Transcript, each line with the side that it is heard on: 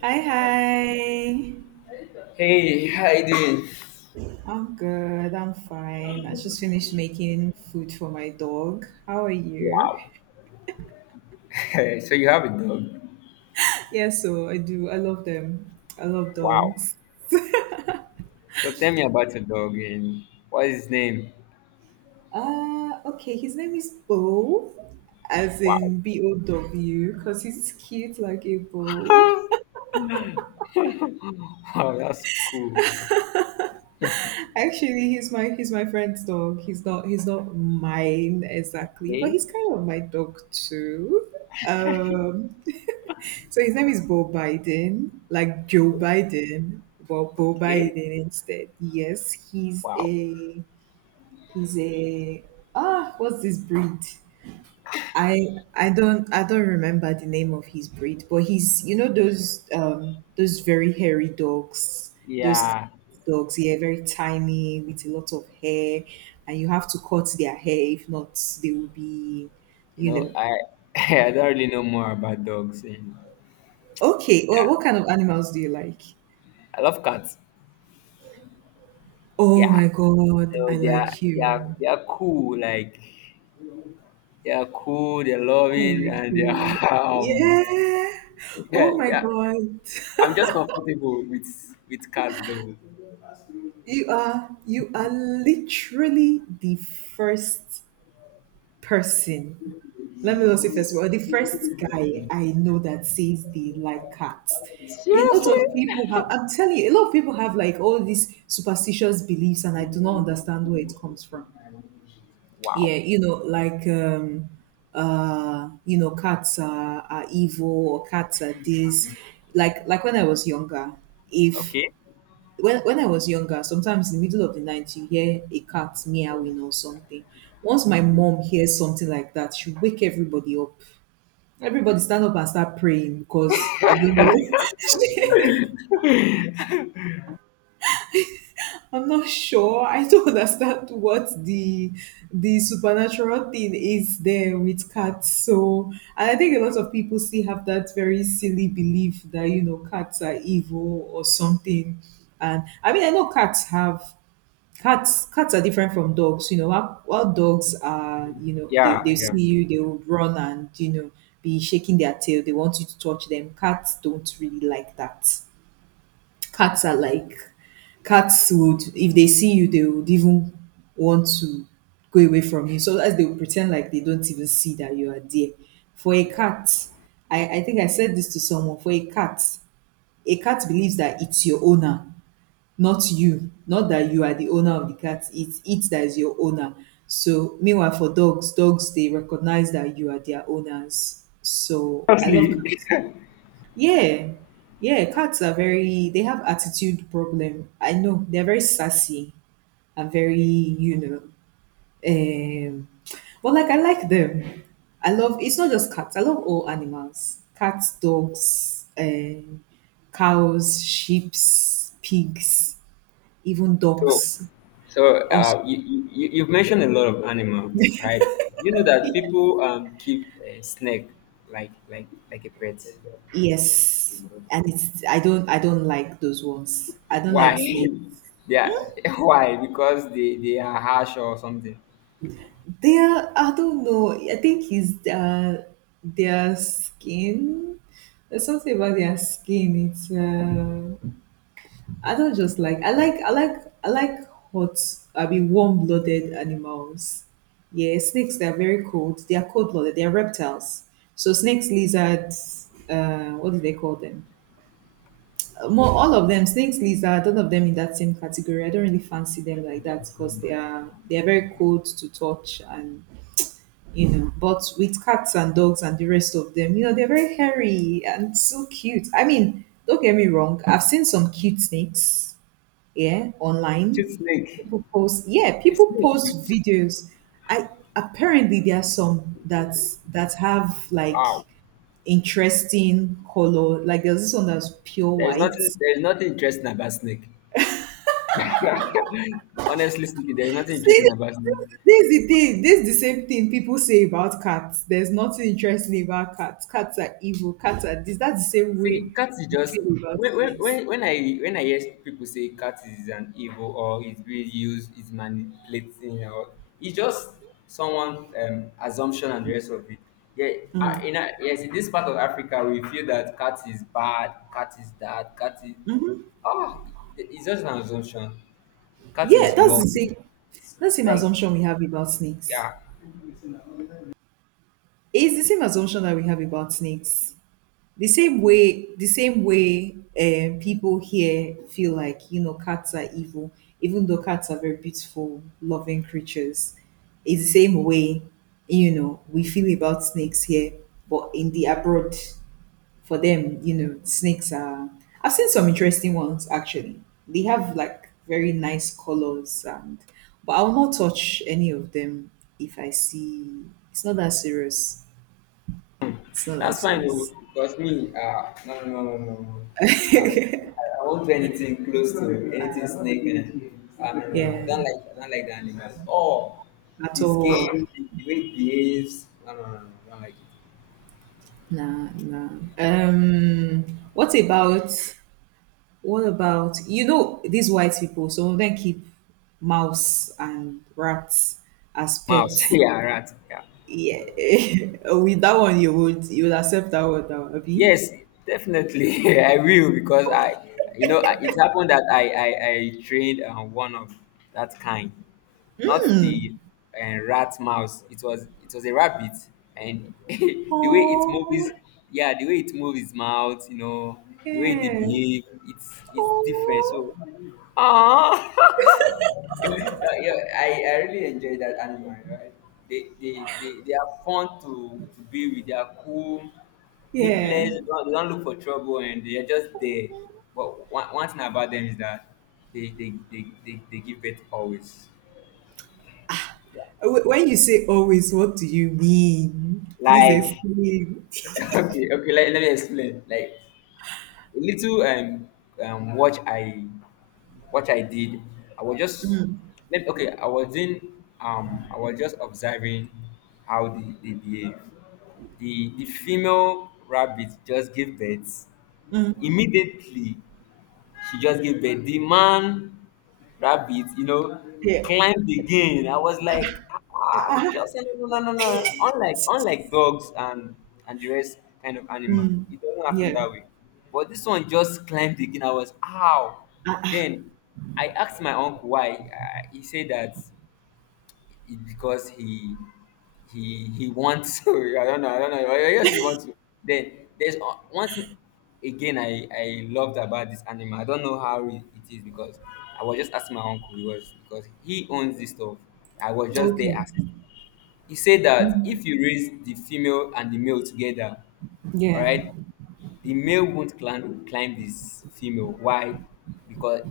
right: Hi, hi.
left: Hey, how you doing?
right: I'm good. I'm fine. I just finished making food for my dog. How are you?
left: Wow. So you have a dog.
right: Yeah, so I do. I love them. I love
left: Wow.
right: dogs.
left: So tell me about your dog and what is his name?
right: Okay. His name is Bo, as
left: Wow.
right: in Bow, because he's cute like a bow.
left: Wow, that's cool.
right: Actually, he's my friend's dog. He's not mine exactly, but
left: Okay,
right: he's kind of my dog too. Um, So his name is Bo Biden, like Joe Biden, but Bo
left: okay.
right: Biden instead. Yes, he's
left: Wow.
right: a he's a ah what's this breed? I don't remember the name of his breed, but he's those very hairy dogs, those
left: Yeah,
right: dogs, yeah, very tiny with a lot of hair, and you have to cut their hair if not they will be,
left: you
right: you
left: know
right: know.
left: I I don't really know more about dogs and
right: Okay, well, what kind of animals do you like?
left: I love cats.
right: Oh
left: Yeah,
right: my God,
left: so
right: I
left: they are
right: like
left: they are
right: you.
left: they are cool. Like they are cool. They're
right: I
left: loving
right: like
left: and they
right: you.
left: are
right: Yeah.
left: yeah,
right: Oh my
left: yeah.
right: God.
left: I'm just comfortable with cats though.
right: You are literally the first person. Let me not say first of all, the first guy I know that says they like cats. A lot of people have, I'm telling you, a lot of people have like all these superstitious beliefs and I do not understand where it comes from. Yeah,
left: Wow.
right: you know, like you know, cats are evil or cats are this. Like when I was younger, if
left: Okay.
right: when I was younger, sometimes in the middle of the night you hear a cat meowing or something. Once my mom hears something like that, she wake everybody up. Everybody stand up and start praying because I don't know. I'm not sure. I don't understand what the supernatural thing is there with cats. So, and I think a lot of people still have that very silly belief that you know cats are evil or something. And I mean, I know cats have cats. Cats are different from dogs. You know, while dogs are, you know, they
left: Yeah.
right: they
left: Yeah.
right: see you, they will run and you know be shaking their tail. They want you to touch them. Cats don't really like that. Cats are like cats would, if they see you, they would even want to go away from you. So as they would pretend like they don't even see that you are there. For a cat, I think I said this to someone. For a cat believes that it's your owner, not you. Not that you are the owner of the cat. It's it that is your owner. So meanwhile for dogs, dogs they recognize that you are their owners. So I love
left: Honestly.
right: cats. Yeah. Yeah, cats are very, they have attitude problem. I know they're very sassy and very, um but like I like them. I love, it's not just cats, I love all animals. Cats, dogs, cows, sheep, pigs, even
left: So,
right: dogs.
left: so
right: Also,
left: uh, you, you, you- you've mentioned a lot of animal, right? You know that people keep a snake like a pet.
right: yes. And it's, I don't like those ones. I don't
left: Why?
right: like snakes.
left: Yeah. Why? Because they are harsh or something.
right: They are, I don't know. I think it's their skin. There's something about their skin. It's I don't just like. I like. I like. I like hot. I mean, warm-blooded animals. Yeah, snakes. They're very cold. They are cold-blooded. They are reptiles. So snakes, lizards. What do they call them? More all of them. Snakes, lizards. All of them in that same category. I don't really fancy them like that because they are very cold to touch and you know. But with cats and dogs and the rest of them, you know, they're very hairy and so cute. I mean, don't get me wrong, I've seen some cute snakes, yeah, online.
left: Cute snake.
right: People post, yeah,
left: A
right: people
left: snake.
right: post
left: Cute.
right: videos. I apparently there are some that have like
left: Wow.
right: interesting color. Like there's this one that's pure white.
left: There is nothing interesting about snake. Honestly speaking, there's nothing
right: See,
left: interesting about it.
right: this is the thing. This is the same thing people say about cats. There's nothing interesting about cats. Cats are evil. Cats are this. That's the same
left: See,
right: way
left: cat is
right: we
left: just
right: feel about
left: when, when,
right: snakes.
left: when when I when I hear people say cat is an evil or it's being used, it's manipulating, or it's just someone assumption and the rest of it. Yeah, yes, in this part of Africa, we feel that cat is bad, cat is that, cat is ah, it's just an assumption. Cat
right: Yeah,
left: is
right: that's
left: love,
right: the same. That's the same
left: like,
right: assumption we have about snakes.
left: yeah.
right: It's the same assumption that we have about snakes. The same way people here feel like you know cats are evil, even though cats are very beautiful loving creatures. It's the same way you know we feel about snakes here, but in the abroad, for them, you know, snakes are, I've seen some interesting ones actually. They have like very nice colors and but I will not touch any of them if I see. It's not that serious. It's not that
left: That's fine. Oh,
right: serious.
left: because me, no, no, no, no, no, no. I, I won't do anything close to anything snake. Eh. I mean,
right: Yeah,
left: I don't like the animals. Oh,
right: at
left: this
right: all.
left: game, the way it behaves. No, no, no, no, I don't like it.
right: Nah, nah. Um, what about what about you know these white people? Some of them keep mouse and rats as
left: Mouse,
right: pets.
left: yeah, rat, yeah.
right: Yeah, with that one, you would accept that one, Abi?
left: Yes, definitely. I will because I, you know, I- it happened that I trained one of that kind, not the rat mouse. It was a rabbit, and the way it moves,
right: Oh,
left: yeah, the way it moves its mouth, you know, the way they
right: yeah.
left: behave, it's different. So
right: Oh,
left: yeah, yeah, I really enjoy that animal, right? They are fun to be with. They are cool, nipples.
right: yeah.
left: They don't look for trouble, and they are just there. But one thing about them is that they give birth always.
right: Wh- When you say always, what do you mean? Please
left: Like,
right: explain.
left: okay, okay. Let me explain. Like a little um what i what I did I was just let okay I was in I was just observing how they behave. The female rabbit just gave birth. Immediately she just gave birth, the man rabbit, you know,
right: Yeah.
left: climbed again. I was like, ah,
right: Ah,
left: just say no, no, no, no. Unlike dogs and the rest kind of animal,
right: mm,
left: it doesn't happen
right: yeah.
left: that way. But this one just climbed again. I was, ow.
right: Ah,
left: Then I asked my uncle why. He said that it because he wants to, I don't know, I guess he wants to. Then there's one thing again I loved about this animal. I don't know how it is because I was just asking my uncle. He was Because he owns this stuff, I was just there
right: okay.
left: asking. He said that
right: Mhm.
left: if you raise the female and the male together, all
right: Yeah.
left: right, the male won't climb this female. Why? Because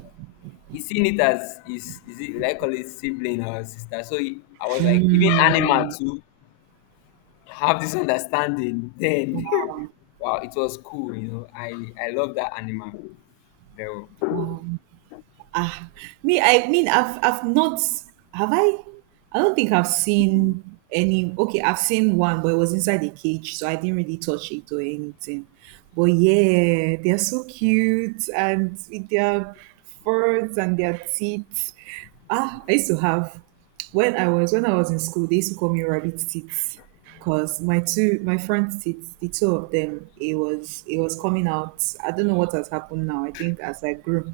left: he seen it as his, is it like, call it sibling or sister. So he, I was like, even animal
right: Mm,
left: too have this understanding. Then,
right: wow.
left: wow, it was cool. I love that animal. Though,
right: Um, ah, me, I mean, I've not, have I? I don't think I've seen any. Okay, I've seen one, but it was inside a cage, so I didn't really touch it or anything. But yeah, they're so cute and with their furs and their teeth. Ah, I used to have. When I was in school, they used to call me rabbit teeth because my two my front teeth, the two of them, it was coming out. I don't know what has happened now. I think as I grew,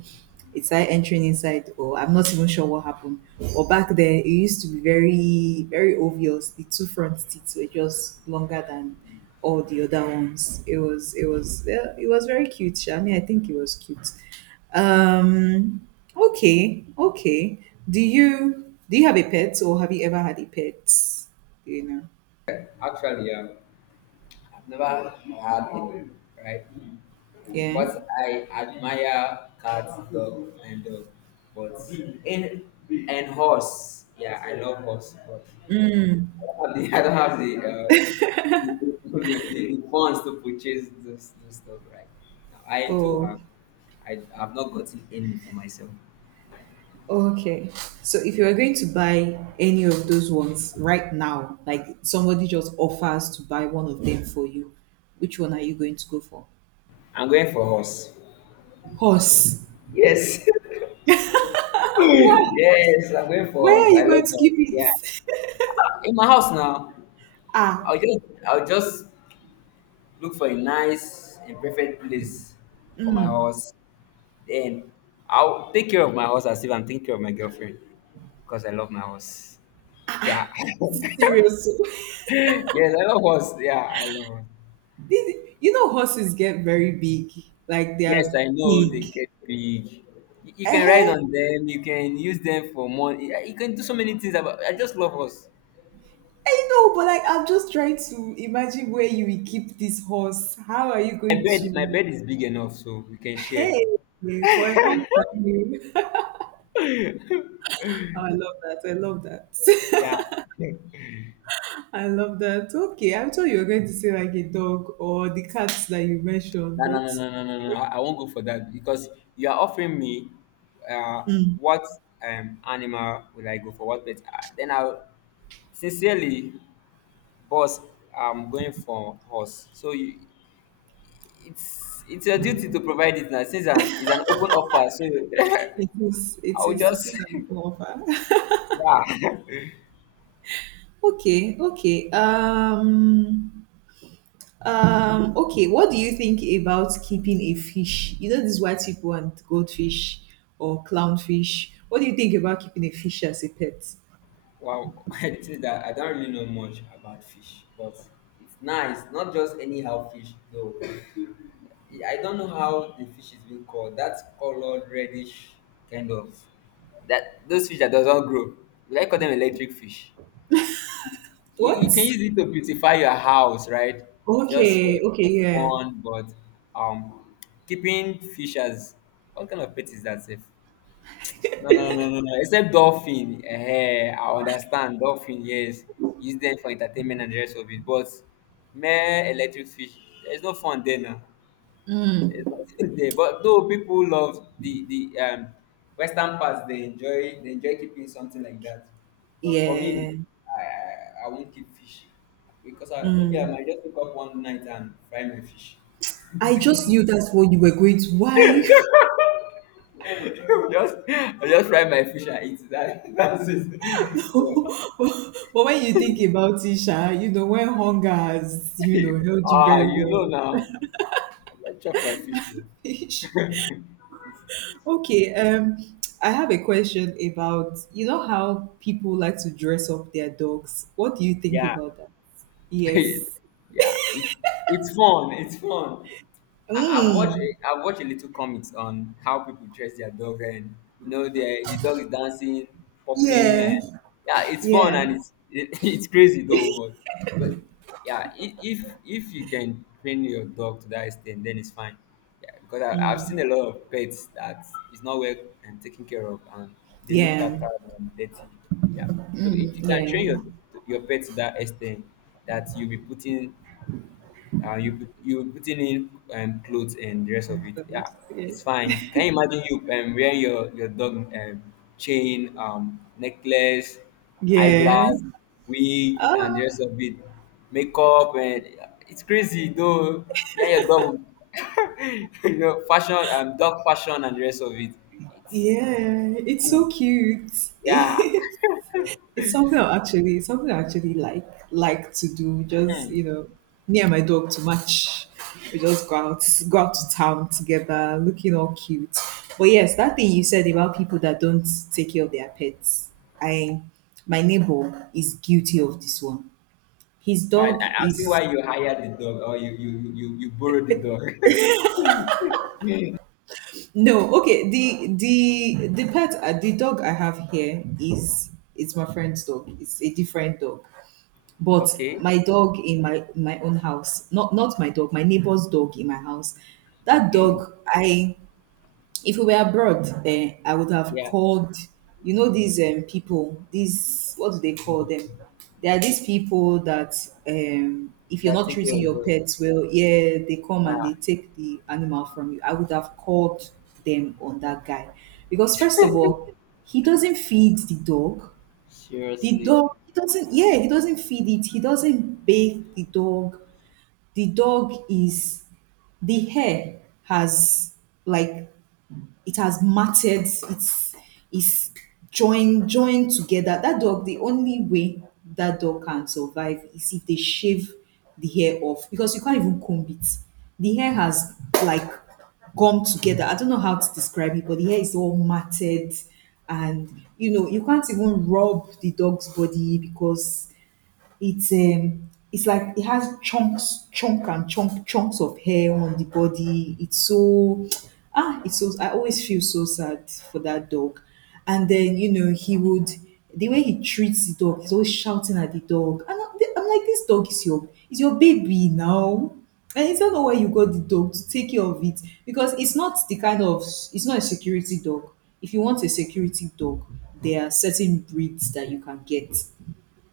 right: it started entering inside, or I'm not even sure what happened. But back then, it used to be very very obvious. The two front teeth were just longer than all the other ones. It was yeah, it was very cute. Sha. I mean, I think it was cute. Um, Okay, okay. Do you have a pet or have you ever had a pet? Do you know?
left: actually, yeah, I've never had it, right?
right: Yeah.
left: But I admire cats, dog, and dog. But in and horse, yeah, I love horse, but I don't have the I don't have the the funds to purchase those stuff right now. I do
right: Oh,
left: have. I have not gotten any for myself.
right: okay. So if you are going to buy any of those ones right now, like somebody just offers to buy one of them for you, which one are you going to go for?
left: I'm going for horse.
right: Horse.
left: Yes.
right: Why?
left: Yes, I'm going
right: Why
left: for
right: are
left: horse. I
right: you going
left: love
right: to
left: horse.
right: keep
left: Yeah.
right: it?
left: In my house now,
right: Ah,
left: I'll just I'll just look for a nice and perfect place for my horse. Then I'll take care of my horse as if I'm taking care of my girlfriend because I love my horse. Yeah.
right: seriously.
left: Yes, I love horse. Yeah, I love horse.
right: This, you know horses get very big. Like they
left: Yes,
right: are
left: I know they
right: big.
left: get big. You can ride
right: Eh?
left: on them. You can use them for money. You can do so many things. About, I just love horse.
right: I know, but like I'm just trying to imagine where you will keep this horse. How are you going
left: My
right: to,
left: bed is big enough, so we can
right: hey,
left: share.
right: for a horse? I mean. Oh, I love that. I love that.
left: Yeah,
right: I love that. Okay, I thought you were going to say like a dog or the cats that you mentioned,
left: no, no,
right: but
left: no, no, no, no, no. I won't go for that because you are offering me uh, what animal will I go for? What pet? Then I'll sincerely, boss, I'm going for horse. So you, it's your duty to provide it now since an, it's an open offer. So
right: it is it
left: I'll
right: is it
left: just
right: is an offer.
left: yeah.
right: Okay, okay. Okay, what do you think about keeping a fish? You know, these white people want goldfish or clownfish. What do you think about keeping a fish as a pet?
left: Wow, I say that I don't really know much about fish, but it's nice. Not just anyhow fish, though. I don't know how the fish is being called. That colored reddish kind of, that those fish that doesn't grow. We like call them electric fish. You can
right: What?
left: use it to beautify your house, right? Just
right: Okay, okay,
left: for the
right: yeah.
left: fun, but um, keeping fish as what kind of pet, is that safe? No, no, no, no, no. Except dolphin. Eh, I understand. Dolphin, yes. Use them for entertainment and the rest of it. But mere electric fish, there's no fun there now. It's not there. But though people love the Western parts, they enjoy keeping something like that. But for me,
right: Yeah.
left: I won't keep fish because I, maybe I might just wake up one night and fry my fish.
right: I just knew that's what you were going to. Why?
left: I just fry my fish and eat that. That's it. So,
right: But when you think about it, Sha, you know, when hunger has, you know, held you
left: ah,
right: very
left: you know
right: well.
left: now. I just chop my fish. Oh.
right: Okay, I have a question about you know how people like to dress up their dogs. What do you think
left: Yeah,
right: about that? Yes.
left: yeah, it's fun. It's fun.
right: Mm.
left: I've watched a little comics on how people dress their dog, and you know the dog is dancing, popping, and
right: Yeah.
left: yeah, it's fun
right: Yeah.
left: and it's it's crazy though. But yeah, if you can train your dog to that extent, then it's fine. Yeah, because I've seen a lot of pets that is not well and taken care of, and they look
right: Yeah.
left: that tired and dirty. Yeah. So if you can train
right: Yeah.
left: your pet to that extent that you'll be putting you'll be putting in clothes and the rest of it, yeah,
right: Yeah.
left: it's fine. Can you imagine you wearing your dog, chain, necklace,
right: Yeah.
left: eyeglass, wig, and the
right: Ah,
left: rest of it, makeup, and yeah, it's crazy though. Yeah, your dog, will- you know, fashion, dog fashion, and the rest of it. It's
right: yeah. It's
left: cool.
right: so cute.
left: Yeah.
right: It's something I actually like to do. Just you know, me and my dog too much. We just go out to town together, looking all cute. But yes, that thing you said about people that don't take care of their pets, I, my neighbor is guilty of this one. His
left: Right,
right: dog
left: I see
right: is,
left: why you hired the dog or you borrowed the dog.
right: no okay. The pet, the dog I have here is, it's my friend's dog. It's a different dog. But
left: Okay,
right: my dog in my own house, not not my dog, my neighbor's dog in my house. That
left: okay.
right: dog, I, if we were abroad, eh, I would have
left: Yeah,
right: called. You know these people, these what do they call them? There are these people that if you're
left: that
right: not
left: take care
right: treating
left: of
right: your
left: dog.
right: pets well, yeah, they come and
left: Yeah,
right: they take the animal from you. I would have called them on that guy because first of all, he doesn't feed the dog, the
left: seriously.
right: dog, he doesn't feed it. He doesn't bathe the dog. The dog is, the hair has, like, it has matted. It's joined together. That dog, the only way that dog can survive is if they shave the hair off, because you can't even comb it. The hair has, like, gum together. I don't know how to describe it, but the hair is all matted. And you know, you can't even rub the dog's body because it's like it has chunks, chunk and chunk chunks of hair on the body. It's so I always feel so sad for that dog. And then, you know, he would the way he treats the dog, he's always shouting at the dog. And I'm like, this dog is your baby now. And it's not know why you got the dog, to take care of it. Because it's not the kind of it's not a security dog. If you want a security dog, there are certain breeds that you can get,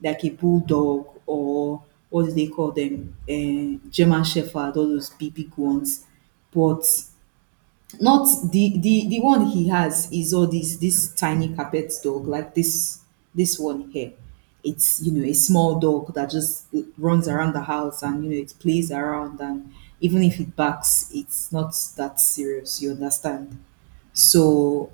right: like a bulldog, or what do they call them? German Shepherd, all those big, big ones. But not the one he has is all this tiny carpet dog, like this one here. It's, a small dog that just runs around the house, and it plays around, and even if it barks, it's not that serious, you understand. So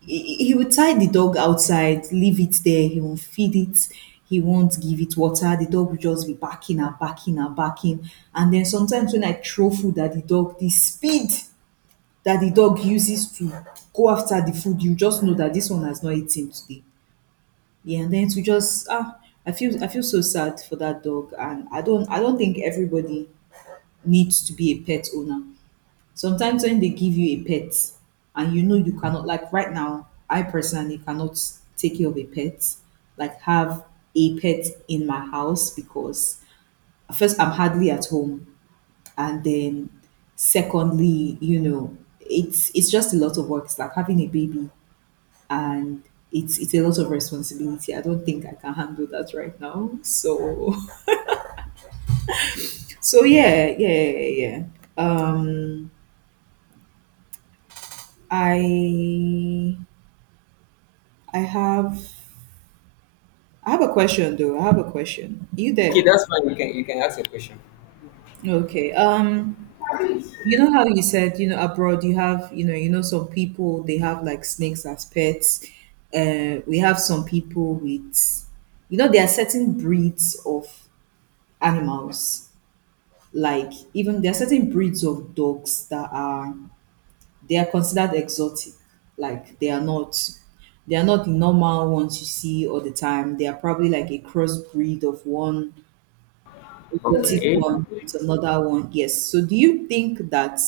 right: he would tie the dog outside, leave it there. He won't feed it. He won't give it water. The dog will just be barking and barking and barking. And then sometimes when I throw food at the dog, the speed that the dog uses to go after the food, you just know that this one has not eaten today. Yeah. And then to just, ah, I feel so sad for that dog. And I don't think everybody needs to be a pet owner. Sometimes when they give you a pet, and you know you cannot like right now, I personally cannot take care of a pet, like have a pet in my house, because first, I'm hardly at home. And then secondly, you know, it's just a lot of work. It's like having a baby. And it's a lot of responsibility. I don't think I can handle that right now. So so yeah, yeah, yeah, yeah. um i i have I have a question, though. I have a question, you
left: Okay,
right: there?
left: that's fine. You can ask a question.
right: Okay. You know how you said, abroad you have, some people they have like snakes as pets. We have some people with, there are certain breeds of animals. Like, even there are certain breeds of dogs that are they are considered exotic. Like, they are not the normal ones you see all the time. They are probably like a crossbreed of one exotic
left: Okay.
right: one with another one. Yes. So do you think that?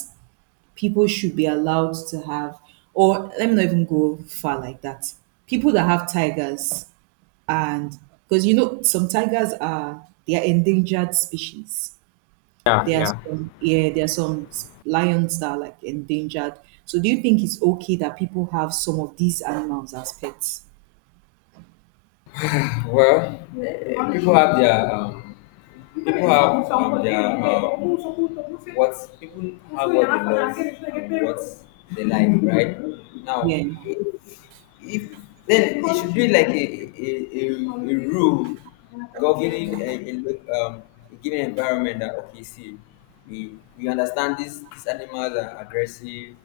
right: People should be allowed to have, or let me not even go far like that. People that have tigers, and because you know, some tigers are they are endangered species.
left: Yeah,
right: There are
left: yeah.
right: some yeah, there are some lions that are, like, endangered. So do you think it's okay that people have some of these animals as pets?
left: Well, eh, people have their people have um, their uh, people have what they love and what they like, right?
right: Yeah.
left: Now, if then it should be like a rule governing a given environment that, okay, see, we understand these animals are aggressive,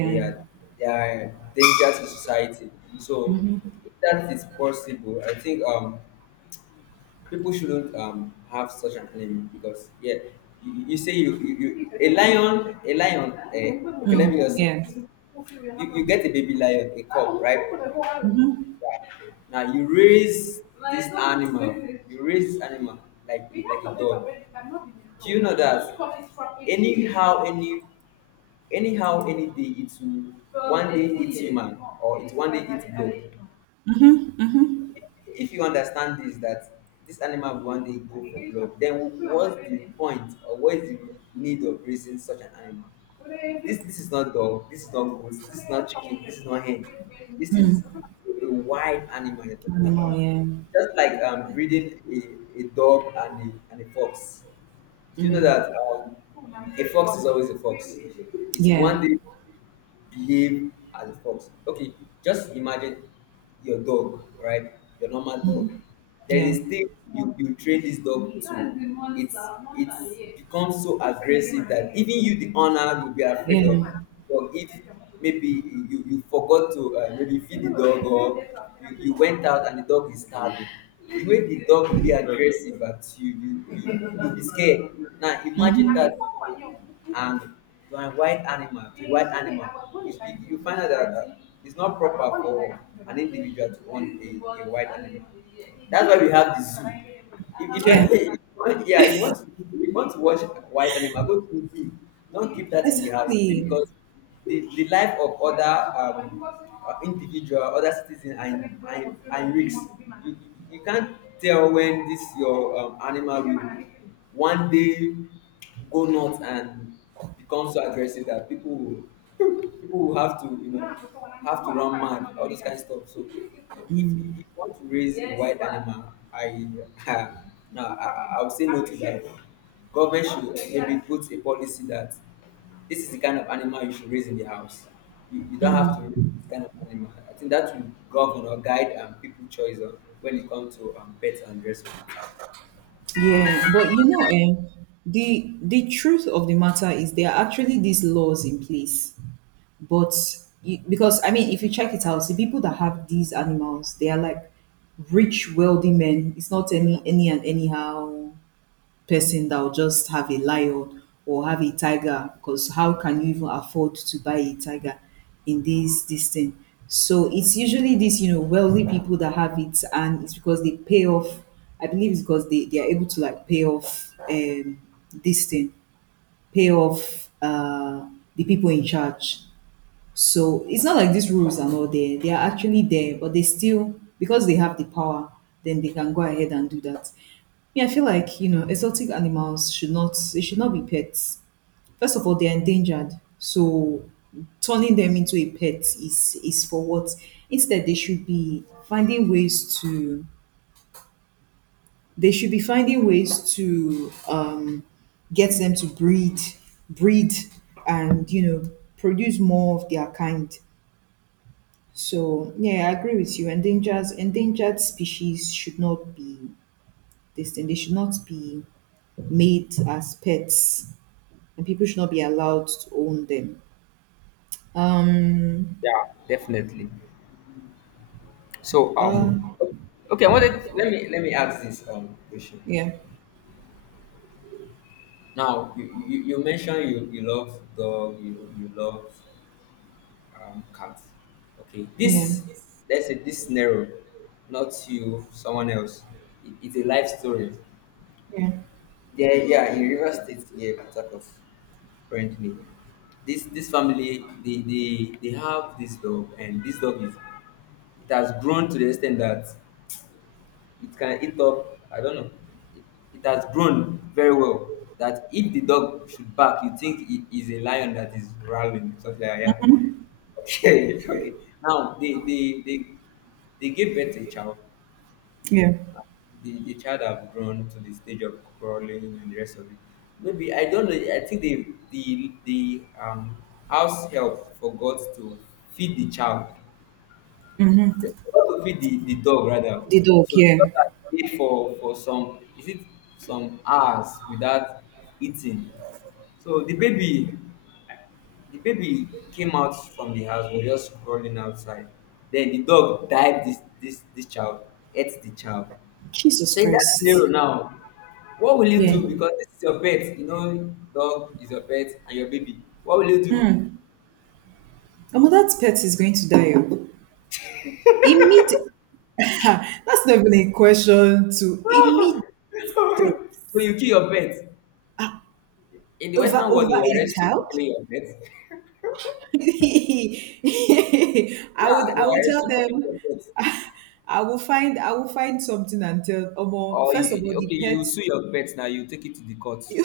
left: they are they are danger to society. So if that is possible, I think people shouldn't have such an enemy. Because yeah, you say you a lion, a lion, eh, okay, let
right: Mm,
left: me just
right: yeah.
left: you, you get a baby lion, a cub, right? Now you raise this animal. you raise this animal like a dog, do you know that anyhow any anyhow any day it will one day eat human, or it one day eat dog? If you understand this, that this animal will one day go for blood, then what's the point or what is the need of raising such an animal? This is not dog, this is not goat, this is not chicken, this is not hen, this is a wild animal you're talking
right: Animal,
left: about.
right: yeah.
left: Just like breeding a dog and a fox. Do you know that a fox is always a fox, it will
right: Yeah.
left: one day behave as a fox. Okay, just imagine your dog, right? Your normal dog. There's
right: Yeah.
left: a stage you train this dog to it's it becomes so aggressive that even you the owner will be afraid
right: Yeah.
left: of. Or if maybe you forgot to maybe feed the dog, or you went out and the dog is starving, the way the dog will be aggressive at you, you'll be scared. Now imagine that,
right: Hmm.
left: and to an wild animal, you find out that it's not proper for an individual to own a wild animal. That's why we have the zoo. If you're
right: Yeah.
left: if you want- yeah, if you want to watch wild animal, go to the zoo. Don't keep that in the house,
right: Exactly.
left: because the life of other individual, other citizens are in risk. You, you you can't tell when this your animal will one day go nuts and become so aggressive that people will have to have to run mad, all those kind of stuff. So if you want to raise a wild animal, I no, I would say no to that. Government should maybe put a policy that this is the kind of animal you should raise in the house. You don't have to raise this kind of animal. I think that will govern or guide people choice on when it comes to pets and the rest of it.
right: Yeah, but you know, the truth of the matter is, there are actually these laws in place, but because, I mean, if you check it out, the people that have these animals, they are, like, rich, wealthy men. It's not any and anyhow person that will just have a lion or have a tiger. Because how can you even afford to buy a tiger in this thing? So it's usually these, wealthy people that have it, and it's because they pay off. I believe it's because they are able to, like, pay off, this thing, pay off, the people in charge. So it's not like these rules are not there. They are actually there, but they still, because they have the power, then they can go ahead and do that. Yeah, I feel like, exotic animals should not, they should not be pets. First of all, they're endangered. So turning them into a pet is for what? Instead, they should be finding ways to get them to breed, breed, and, you know, produce more of their kind. So yeah, I agree with you. Endangered species should not be this thing. They should not be made as pets, and people should not be allowed to own them. Um.
left: Yeah, definitely. So
right: Uh.
left: okay. I wanted let me ask this question.
right: Yeah.
left: Now you mentioned you love dog, you love cats. Okay,
right: Yeah.
left: this let's say this scenario, not you, someone else. It's a life story.
right: Yeah.
left: Yeah, yeah, in Rivers State, yeah, Port currently. This family, they have this dog, and this dog is it has grown to the extent that it can eat up, I don't know, it, it has grown very well that if the dog should bark, you think it is a lion that is growling, something like that. Yeah, okay. Okay, now they gave birth to a child.
right: Yeah.
left: The child have grown to the stage of crawling and the rest of it. Maybe, I don't know, I think the house help forgot to feed the child. They forgot to feed the dog, rather.
right: The dog.
left: So the
right: Yeah.
left: dog had stayed for some is it some hours without eating. So the baby came out from the house, was just crawling outside. Then the dog dived this child, ate the child.
right: Jesus
left: So in that
right: Christ.
left: scenario now, what will you
right: Yeah.
left: do? Because this is your pet, you know, dog is your pet and your baby. What will you do?
right: Mm. Omo, that pet is going to die. Immediate. That's not even a question. To immediate.
left: So you kill your pet. In the
right: over
left: Western world,
right: over
left: they will
right: a
left: arrest you for
right: child.
left: killing your pet.
right: I
left: Yeah,
right: would
left: they were
right: I would tell
left: arrested for taking your
right: them.
left: pet.
right: I will find something, and tell Omo,
left: Or
right: first of all the
left: okay,
right: pet.
left: you sue your pet now. You take it to the court.
right: You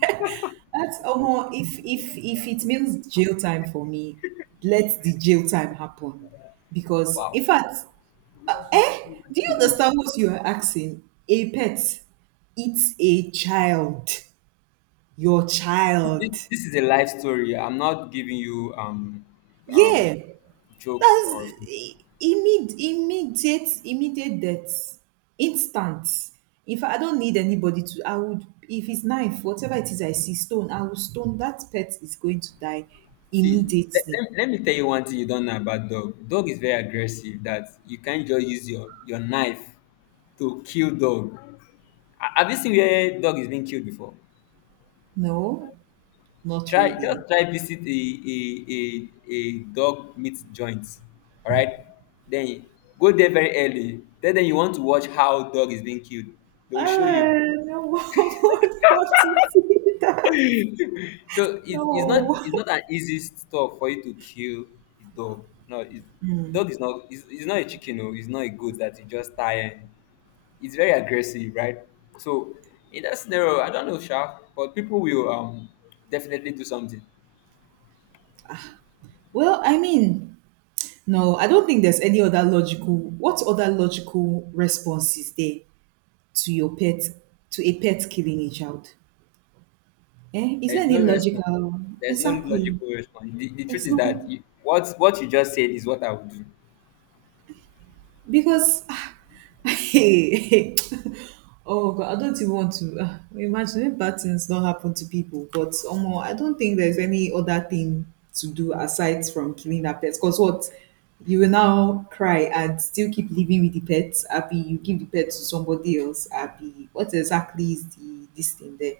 right: pet. That's Omo, if it means jail time for me, let the jail time happen. Because,
left: Wow,
right: in fact, do you understand what you are asking? A pet, it's a child. Your
left: this,
right: child.
left: this is a life story. I'm not giving you um
right: Yeah.
left: joke
right: That's
left: or something.
right: i- immediate death. Instant. If I don't need anybody to I would, if it's knife, whatever it is, I see stone, I will stone. That pet is going to die
left: See. Let,
right: immediately.
left: let me tell you one thing you don't know about dog. Dog is very aggressive. That you can't just use your knife to kill dog. Have you seen where dog is being killed before?
right: No. Not
left: Try, just
right: really.
left: try visit a a dog meat joint. All right, then go there very early. Then you want to watch how dog is being killed. They will show
right: Ah,
left: you.
right: no I don't want to see that.
left: So it's, it's not
right: No.
left: it's not an easy stuff for you to kill a dog. No, dog is not. It's not a chicken or it's not a goat that you just tie. It's very aggressive, right? So in that scenario, I don't know, Sha, but people will definitely do something.
right: Well, I mean, no, I don't think there's any other logical what other logical response is there to your pet to a pet killing a child. Eh, is
left: There
right: there
left: is
right: any
left: no response.
right: logical?
left: There's no
right: Exactly.
left: logical response. The truth
right: There's
left: is
right: no
left: that you, what you just said is what I would do.
right: because hey, oh God, I don't even want to, imagine if bad things not happen to people. But, I don't think there's any other thing to do aside from killing that pet. Because what you will now cry and still keep living with the pet. Happy? You give the pet to somebody else. Happy. What exactly is the this thing there?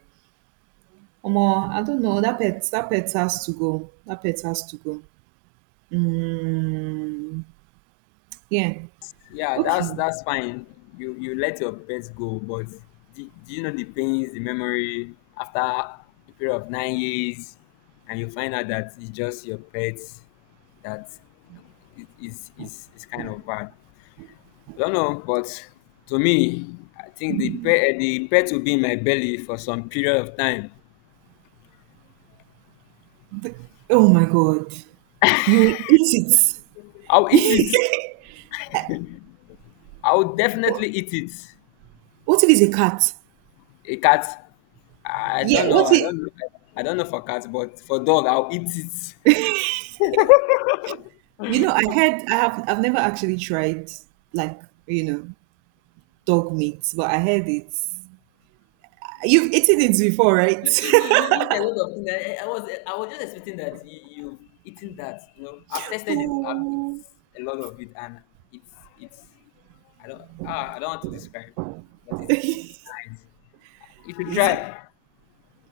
right: Omo, I don't know. That pet has to go. That pet has to go. Mm, yeah.
left: Yeah, that's
right: Okay.
left: that's fine. You let your pets go, but do you know the pains, the memory after a period of 9 years, and you find out that it's just your pet that it is kind of bad. I don't know, but to me, I think the pet will be in my belly for some period of time.
right: But- oh my God. You will eat it.
left: I'll eat it. I'll definitely
right: But
left: eat it.
right: what if it's a cat?
left: A cat. I
right: Yeah.
left: don't know.
right: What
left: I
right: if,
left: don't know. I don't know for cats, but for dog, I'll eat it.
right: I heard, I've never actually tried, like, you know, dog meat, but I heard it. You've eaten it before, right?
left: You eat a lot of things. I was just expecting that you've eaten that. You know, I've tested it. I've
right: So,
left: eaten a lot of it, and it's it's. I don't want to describe, but it's nice. You should
right: is it,
left: try.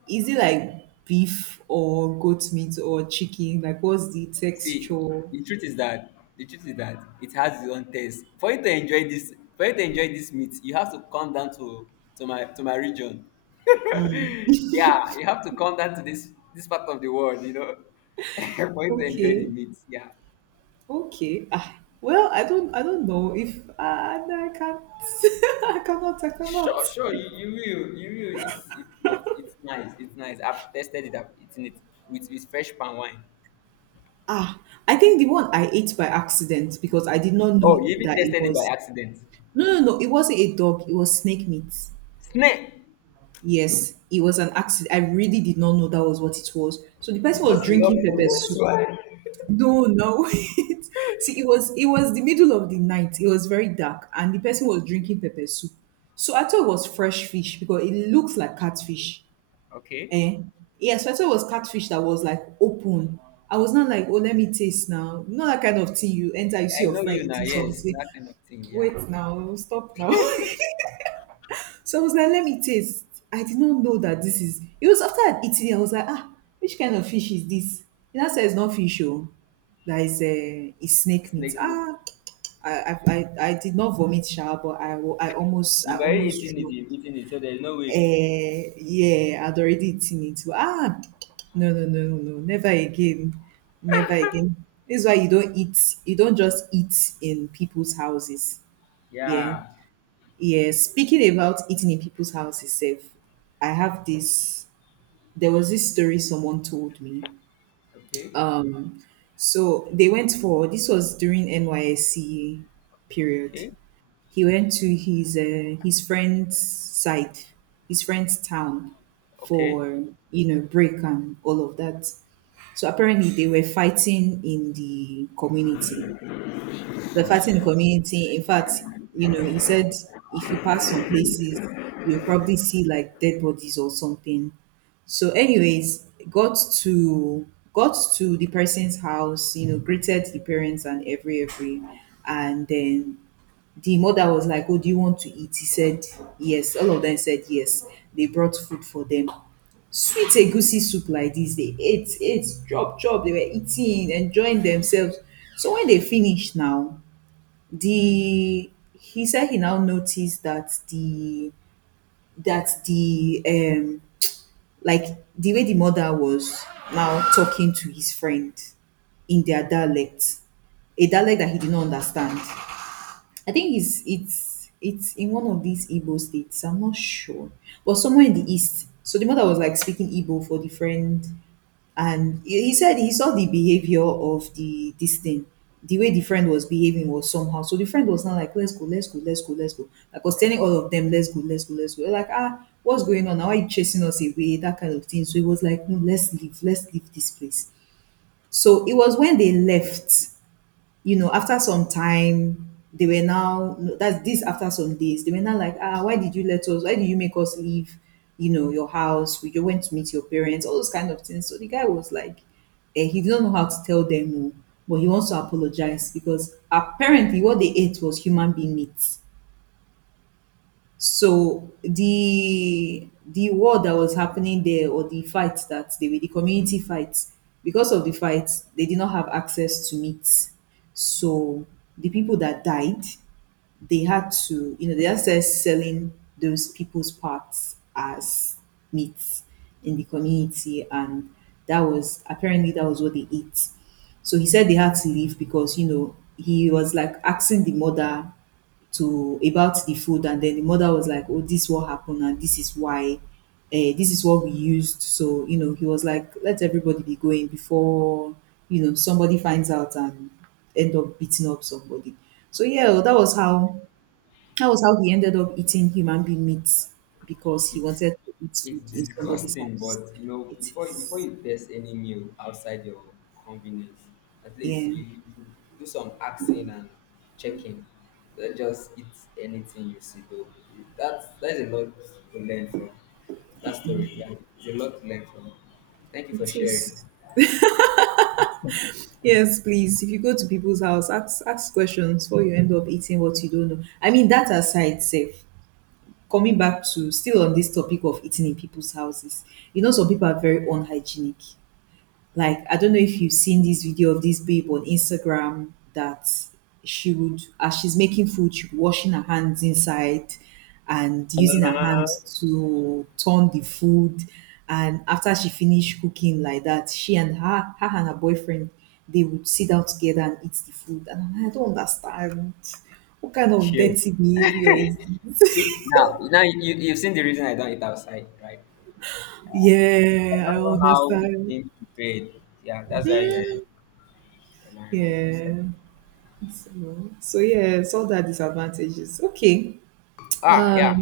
right: is it like beef or goat meat or chicken? Like, what's the
left: See,
right: texture?
left: the truth is that it has its own taste. For you to enjoy this, for you to enjoy this meat, you have to come down to my region. Yeah, you have to come down to this part of the world, you know, for you to enjoy the
right: Okay.
left: meat. Yeah,
right: Okay. Ah, well, I don't know if, no, I can't. I cannot.
left: sure, you will. It's it, it, it's nice, it's nice. I've tested it, I've eaten it with fresh palm wine.
right: Ah, I think the one I ate by accident, because I did not
left: Oh,
right: know
left: you even
right: that it
left: tested it by
right: was
left: accident.
right: no no, no, it wasn't a dog, it was snake meat.
left: Snake,
right: Yes, it was an accident. I really did not know that was what it was. So the person
left: because
right: was
left: you love
right: drinking
left: food,
right: pepper
left: that's
right: soup.
left: why.
right: No, no. Wait. See, it was the middle of the night. It was very dark, and the person was drinking pepper soup. So I thought it was fresh fish because it looks like catfish.
left: Okay.
right: Eh. Yeah, so I thought it was catfish that was like open. I was not like, oh, let me taste now. Not that kind of thing. You enter, you see
left: I
right: your
left: know
right: friend
left: you now,
right: eating
left: yes,
right: something.
left: that kind of thing, yeah.
right: Wait now, stop now. So I was like, let me taste. I did not know that this is. It was after I'd eaten it, I was like, which kind of fish is this? And I said, it's not fish, oh. That is
left: It's
right: snake meat.
left: like meat.
right: I did not vomit, sha, but I
left: You've already
right: almost
left: eaten it,
right: threw up.
left: you've eaten it, so there's no way.
right: Eh, yeah, I'd already eaten it. But, no, no, no, no, no, never again, never again. This is why you don't eat. You don't just eat in people's houses. Yeah,
left: Yeah.
right: yeah. Speaking about eating in people's houses, safe. I have this. There was this story someone told me.
left: Okay.
right: So they went for this was during NYSC period.
left: Okay.
right: He went to his, his friend's side, his friend's town
left: Okay.
right: for, break and all of that. So apparently they were fighting in the community, the fighting in the community. In fact, he said if you pass some places, you'll probably see, like, dead bodies or something. So, anyways, got to the person's house, you know, greeted the parents and every, and then the mother was like, "Oh, do you want to eat?" He said, "Yes." All of them said yes. They brought food for them. Sweet egusi soup like this, they ate, ate, chop, chop. They were eating, enjoying themselves. So when they finished now, the he said he now noticed that the like the way the mother was now talking to his friend in their dialect, a dialect that he did not understand. I think it's in one of these Igbo states, I'm not sure, but somewhere in the east. So the mother was, like, speaking Igbo for the friend. And he said he saw the behavior of the this thing. The way the friend was behaving was somehow. So the friend was now like, let's go, let's go, let's go, let's go. Like was telling all of them, let's go, let's go, let's go. Like, ah, what's going on? Now are you chasing us away? That kind of thing. So he was like, no, let's leave this place. So it was when they left, you know, after some time, they were now no, that's this after some days, they were now like, ah, why did you let us? Why did you make us leave? You know, your house. We just went to meet your parents. All those kind of things. So the guy was like, he didn't know how to tell them no, but he wants to apologize because apparently what they ate was human being meat. So the war that was happening there, or the fight that they were, the community fights, because of the fight, they did not have access to meat. So the people that died, they had to, you know, they just started selling those people's parts as meat in the community, and that was apparently that was what they ate. So he said they had to leave because, you know, he was like asking the mother to, about the food, and then the mother was like, oh, this is what happened, and this is why, this is what we used. So you know, he was like, let everybody be going before, you know, somebody finds out and end up beating up somebody. So yeah, that was how, that was how he ended up eating human being meat because he
left: It's
right: wanted to eat
left: it's
right: food in somebody's
left: disgusting,
right: house.
left: but you know,
right: It
left: before
right: is.
left: you test any meal outside your convenience, at least
right: Yeah,
left: you should do some asking and checking. Don't just eat anything you see, though. That's a lot to learn from that story. Yeah, it's a lot to learn from. Thank you for
right: it
left: sharing.
right: is. Yes, please. If you go to people's house, ask questions before you end up eating what you don't know. I mean, that aside, safe. Coming back to, still on this topic of eating in people's houses, you know, some people are very unhygienic. Like, I don't know if you've seen this video of this babe on Instagram that she would, as she's making food, she'd be washing her hands inside and using her hands to turn the food. And after she finished cooking like that, she and her, her and her boyfriend, they would sit down together and eat the food. And I'm like, I don't understand. What kind of
left: Chill.
right: dirty behavior is this?
left: See, now you've seen the reason I don't eat outside, right? I
right: Yeah, I
left: don't know how it's
right: understand.
left: being prepared. Yeah, that's why I don't really eat outside.
right: Yeah. So, so yeah, it's all that disadvantages. Okay.
left: Ah, yeah.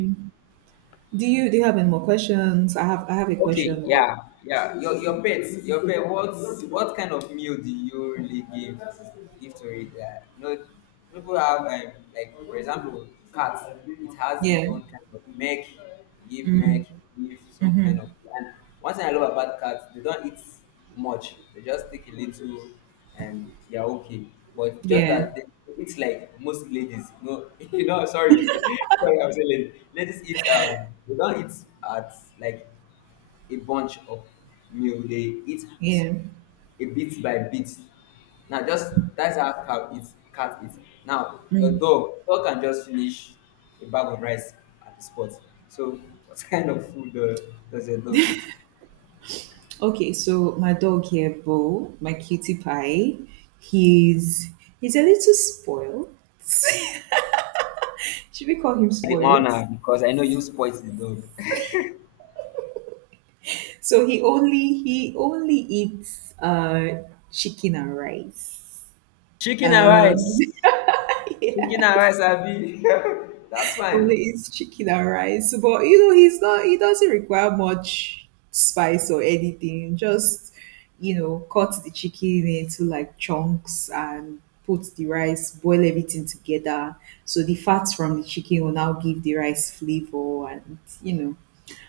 right: Do you have any more questions? I have a
left: Okay,
right: question though.
left: yeah, yeah. Your pet, your pet. What kind of meal do you really give to it? Yeah, you know, people have, like for example, cats. It has its
right: Yeah.
left: own kind of milk. Give milk. Give some kind
right: Mm-hmm.
left: of. And one thing I love about cats, they don't eat much. They just take a little, and they're okay. But just
right: Yeah.
left: that it's like most ladies. No, you know. Sorry, sorry. I'm saying ladies. Ladies eat. They don't eat at, like, a bunch of meal, they eat
right: Yeah.
left: a bit by bit. Now, just that's how cow eats, cat eat. Now your dog can just finish a bag of rice at the spot. So what kind of food, does your dog eat?
right: Okay, so my dog here, Bo, my cutie pie, he's he's a little spoiled. Should we call him
left: The
right: spoiled?
left: honor, because I know you spoil the dog.
right: So he only eats chicken and rice.
left: Chicken and rice.
right: Um
left: Chicken
right: yeah.
left: and rice, abi? that's fine.
right: Only it's chicken and rice, but you know he's not. He doesn't require much spice or anything. Just, you know, cut the chicken into like chunks and put the rice, boil everything together. So the fats from the chicken will now give the rice flavor, and you know,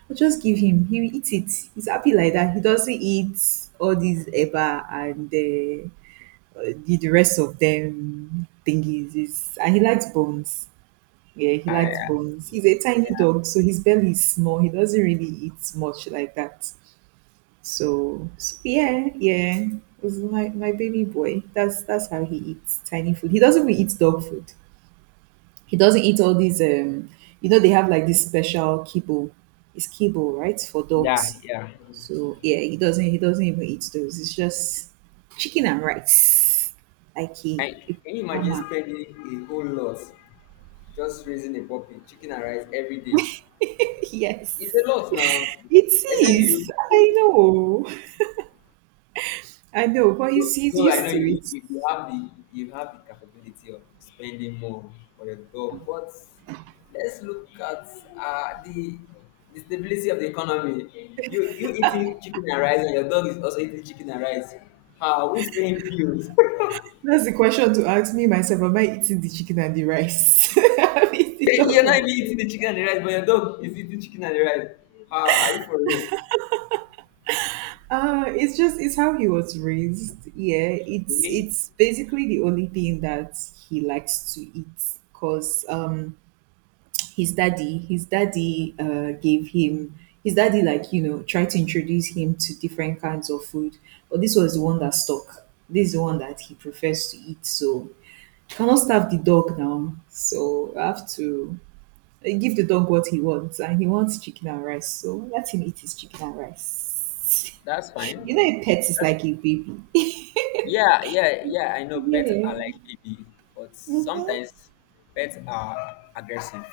right: I just give him. He will eat it. He's happy like that. He doesn't eat all these eba and the rest of them thingies. It's, and he likes bones. Yeah, he likes bones. He's a tiny dog, so his belly is small. He doesn't really eat much like that. So, so yeah, yeah. It was my baby boy. That's how he eats tiny food. He doesn't really eat dog food. He doesn't eat all these you know, they have like this special kibble. It's kibble, right? For
left: Yeah,
right: dogs.
left: yeah.
right: So yeah, he doesn't even eat those. It's just chicken and rice. Like he
left: Like, can you imagine
right: farmer.
left: spending a whole lot just raising a puppy chicken and rice every day?
right: Yes.
left: It's a lot now.
right: It
left: Except
right: is.
left: you,
right: I know. I know, but he's
left: though I know
right: used to
left: you,
right: it.
left: you, you have the you have the capability of spending more for your dog, but let's look at uh, the the stability of the economy. You eating chicken and rice, and your dog is also eating chicken and rice. How? Who's paying bills?
right: That's the question to ask me myself. Am I eating the chicken and the rice? I'm eating
left: You're
right: tacos.
left: not even eating the chicken and the rice, but your dog is eating chicken and the rice. How are you for real?
right: It's just, it's how he was raised. Yeah,
left: Okay,
right: it's basically the only thing that he likes to eat because his daddy gave him, his daddy like you know, tried to introduce him to different kinds of food, but this was the one that stuck. This is the one that he prefers to eat. So I cannot starve the dog now. So I have to, give the dog what he wants, and he wants chicken and rice. So let him eat his chicken and rice.
left: that's fine.
right: You know, a pet is
left: That's
right: like a baby.
left: Yeah, yeah, yeah. I know pets
right: Yeah.
left: are like baby, but
right: hmm
left: sometimes pets are aggressive,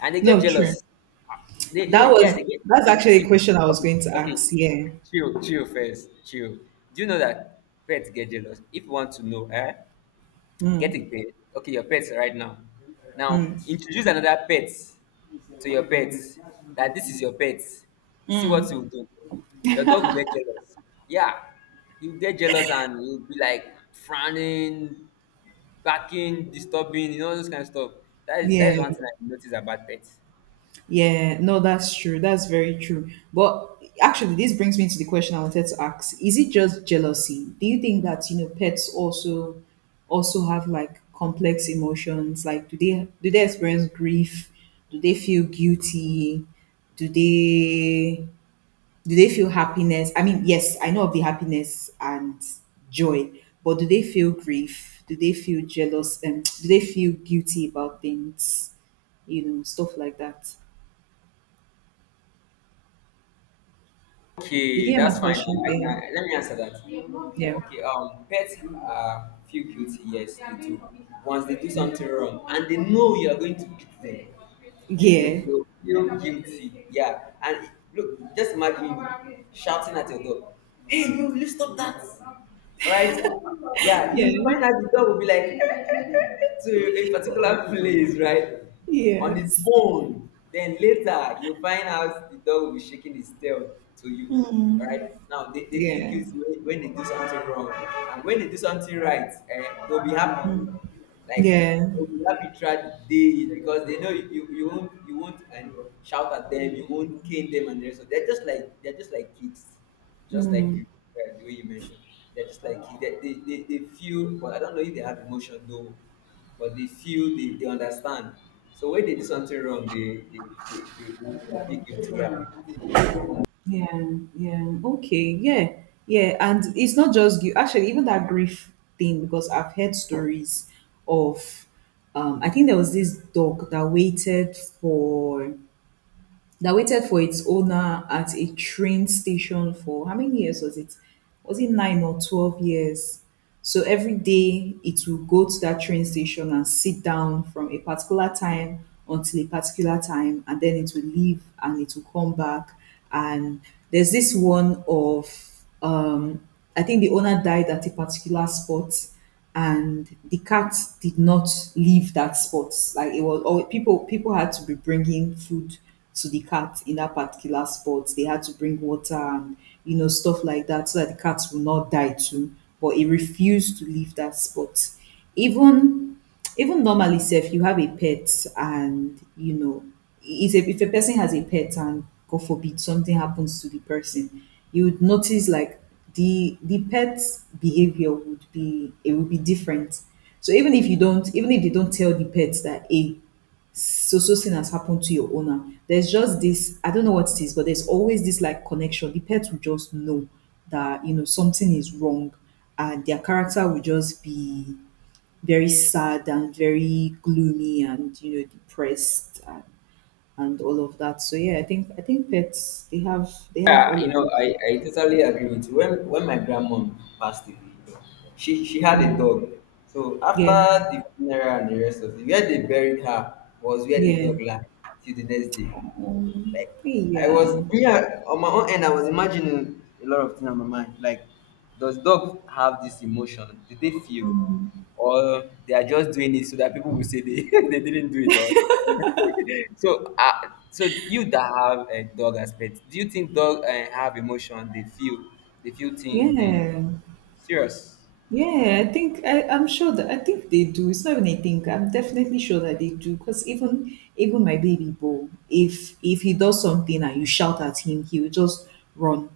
left: and they get
right: No, true.
left: jealous. Yeah,
right: That
left: yeah,
right: was
left: they get.
right: that's
left: Okay,
right: actually a
left: see.
right: question I was
left: Okay,
right: going to
left: okay.
right: ask. Yeah.
left: Chill, chill first, chill. Do you know that pets get jealous? If you want to know, eh? Get
right: Mm.
left: a pet. Okay, your pet right now. Now introduce another pet to your pet. That this is your pet. See what you will do. Your dog will get jealous. Yeah, you get jealous and you'll be like frowning, barking, disturbing, you know, all those kind of stuff. That is that
right: Yeah.
left: is one thing I notice about pets.
right: Yeah, no, that's true. That's very true. But actually, this brings me to the question I wanted to ask. Is it just jealousy? Do you think that, you know, pets also, also have like complex emotions? Like do they experience grief? Do they feel guilty? Do they do they feel happiness? I mean, yes, I know of the happiness and joy, but do they feel grief? Do they feel jealous and do they feel guilty about things? You know, stuff like that. Did
left: Okay,
right: you hear
left: that's
right: my
left: fine. I
right: question?
left: can,
right: Yeah.
left: let me answer that.
right: Yeah.
left: Okay, pets are feel guilty, yes, they do. Once they do something wrong and they know you are going to beat them, they
right: Yeah.
left: will feel guilty. Yeah, and look, just imagine you shouting at your dog: hey, you stop that, right? Yeah, you
right: Yeah.
left: find out the dog will be like to a particular place, right? On its
right: Yes.
left: own. Then later, you find out the dog will be shaking its tail to you. All right.
right: Mm.
left: Now they feel
right: Yeah.
left: guilty when they do something wrong, and when they do something right, they'll be happy. Like,
right: Yeah.
left: they'll be happy throughout the day because they know you, you, you won't and shout at them, you won't cane them, and the rest of. They're just like kids, just like you. The way you mentioned, they're just like you. They feel, but I don't know if they have emotion, though. But they feel, they understand. So when they do something wrong, they feel guilty, yeah.
right: Yeah. Yeah. Okay. Yeah. Yeah. And it's not just you. Actually, even that grief thing, because I've heard stories of, I think there was this dog that waited for its owner at a train station for how many years was it? Was it 9 or 12 years? So every day it will go to that train station and sit down from a particular time until a particular time, and then it will leave and it will come back. And there's this one of, um, I think the owner died at a particular spot, and the cat did not leave that spot. Like it was, or people had to be bringing food to the cat in that particular spot. They had to bring water and you know stuff like that, so that the cat will not die too. But it refused to leave that spot. Even Even normally, if you have a pet and you know, if a person has a pet and god forbid something happens to the person, you would notice like the pet's behavior would be, it would be different. So even if you don't, even if they don't tell the pet that, hey, so so thing has happened to your owner, there's just this, I don't know what it is, but there's always this like connection. The pet will just know that, you know, something is wrong, and their character will just be very sad and very gloomy and you know depressed and all of that. So yeah, I think, I think pets, they have
left: Yeah,
right: all
left: you
right: of
left: know,
right: those
left: i
right: things.
left: i totally agree with you. When my grandma passed away, you know, she had a
right: Mm.
left: dog. So
right: Yeah,
left: after the funeral and the rest of it, where they buried her was where the
right: yeah.
left: dog lay till the next day. Like, I was,
right: Yeah.
left: yeah, on my own end I was imagining a lot of things on my mind. Like, does dog have this emotion? Did they feel?
right: Mm.
left: Or they are just doing it so that people will say they didn't do it all. so uh, so you that have a dog as pet, do you think dog have emotion? They feel things, they
right: Yeah.
left: serious.
right: Yeah, I think I, I'm sure that I think they do. It's not even a think. I'm definitely sure that they do. Because even my baby Bo, if he does something and you shout at him, he will just run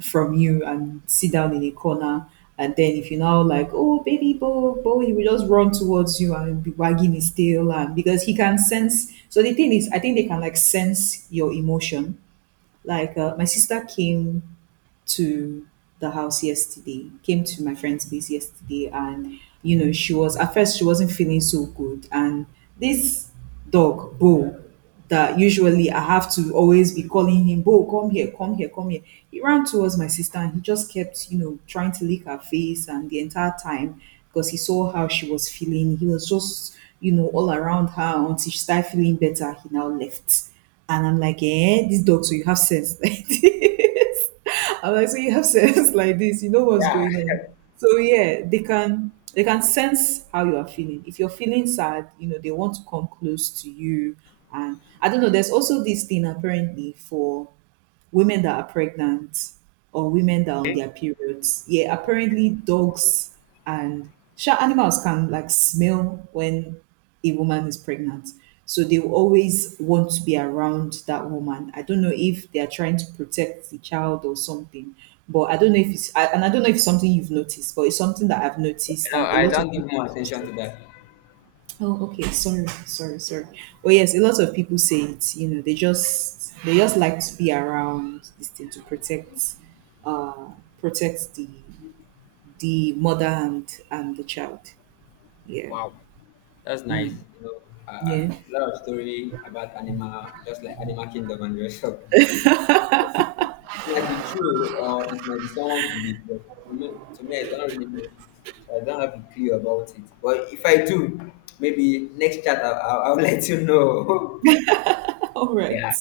right: from you and sit down in a corner. And then if you now like, oh baby Bo, Bo, he will just run towards you and be wagging his tail and because he can sense. So the thing is, I think they can like sense your emotion. Like my sister came to the house yesterday, came to my friend's place yesterday, and you know, she was, at first she wasn't feeling so good. And this dog, Bo, that usually I have to always be calling him, Bo, come here, come here, come here. He ran towards my sister and he just kept, you know, trying to lick her face, and the entire time because he saw how she was feeling. He was just, you know, all around her until she started feeling better. He now left. And I'm like, eh, this dog, so you have sense like this. I'm like, so you have sense like this, you know what's
left: Yeah.
right: going on. So yeah, they can sense how you are feeling. If you're feeling sad, you know, they want to come close to you. And I don't know, there's also this thing apparently for women that are pregnant or women that are on their periods. Yeah, apparently dogs and sure animals can like smell when a woman is pregnant. So they will always want to be around that woman. I don't know if they are trying to protect the child or something, but I don't know if it's something you've noticed, but it's something that I've noticed,
left: No,
right: and a
left: I
right: lot
left: don't
right: of people.
left: give more attention to that.
right: Oh, okay. Sorry, sorry, sorry. Well, yes, a lot of people say it. You know, they just, they just like to be around this thing to protect, uh, protect the mother and the child. Yeah.
left: Wow, that's nice. You know,
right: Yeah.
left: lot of story about animal, just like animal kingdom and the rest of. It might be true, or it might be someone's belief, but to me, I don't really know. So I don't have a clue about it. But if I do, maybe next chat I'll let you know.
right: All right.
left: Yeah,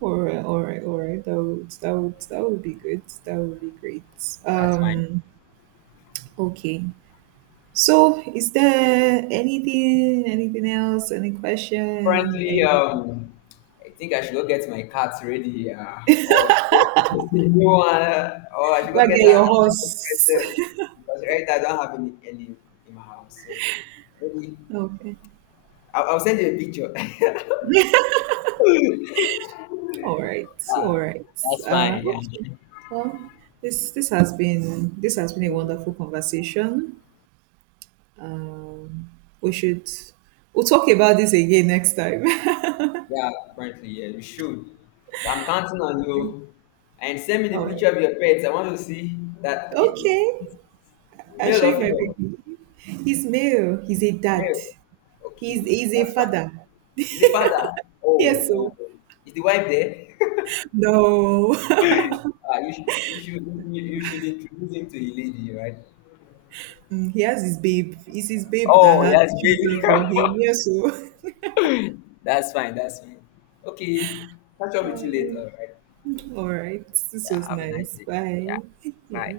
right: All right. All right. All right. That would be good. That would be great.
left: that's fine.
right: Okay. So, is there anything, anything else, any question,
left: Currently,
right: any?
left: I think I should go get my cat ready, or I should go get a new one, or I should
right: Go
left: go
right: and
left: get
right: get
left: an
right: your
left: animal
right: horse.
left: present, because right now I don't have any, in my house. So maybe
right: Okay.
left: I'll send you a picture. Yeah,
right: All right, all right.
left: that's fine. Yeah,
right: Okay. Well, this has been a wonderful conversation. Um, we should we'll talk about this again next time.
left: yeah. Currently, yeah, you should. So I'm counting on you, and send me the
right: All right.
left: picture of your pets. I want to see that it
right: Okay.
left: is
right: I'll
left: male
right: show you
left: or
right: my
left: female.
right: baby. He's male. He's a dad.
left: Mary. Okay,
right: He's a
left: that's fine.
right: father.
left: Is the father. Oh,
right: Yes. So
left: oh, oh. Is the wife there?
right: no.
left: Ah, you should introduce him to a lady, right?
right: Mm, he has his babe. It's his babe that
left: Oh,
right: had
left: yes, baby.
right: children for him. Yes. So.
left: That's fine. That's fine. Okay, catch up with you later, all
right: Um,
left: right?
right: all right. This
left: Yeah,
right: was
left: have a nice
right: nice.
left: day. Yeah,
right: Bye. Yeah.
left: bye.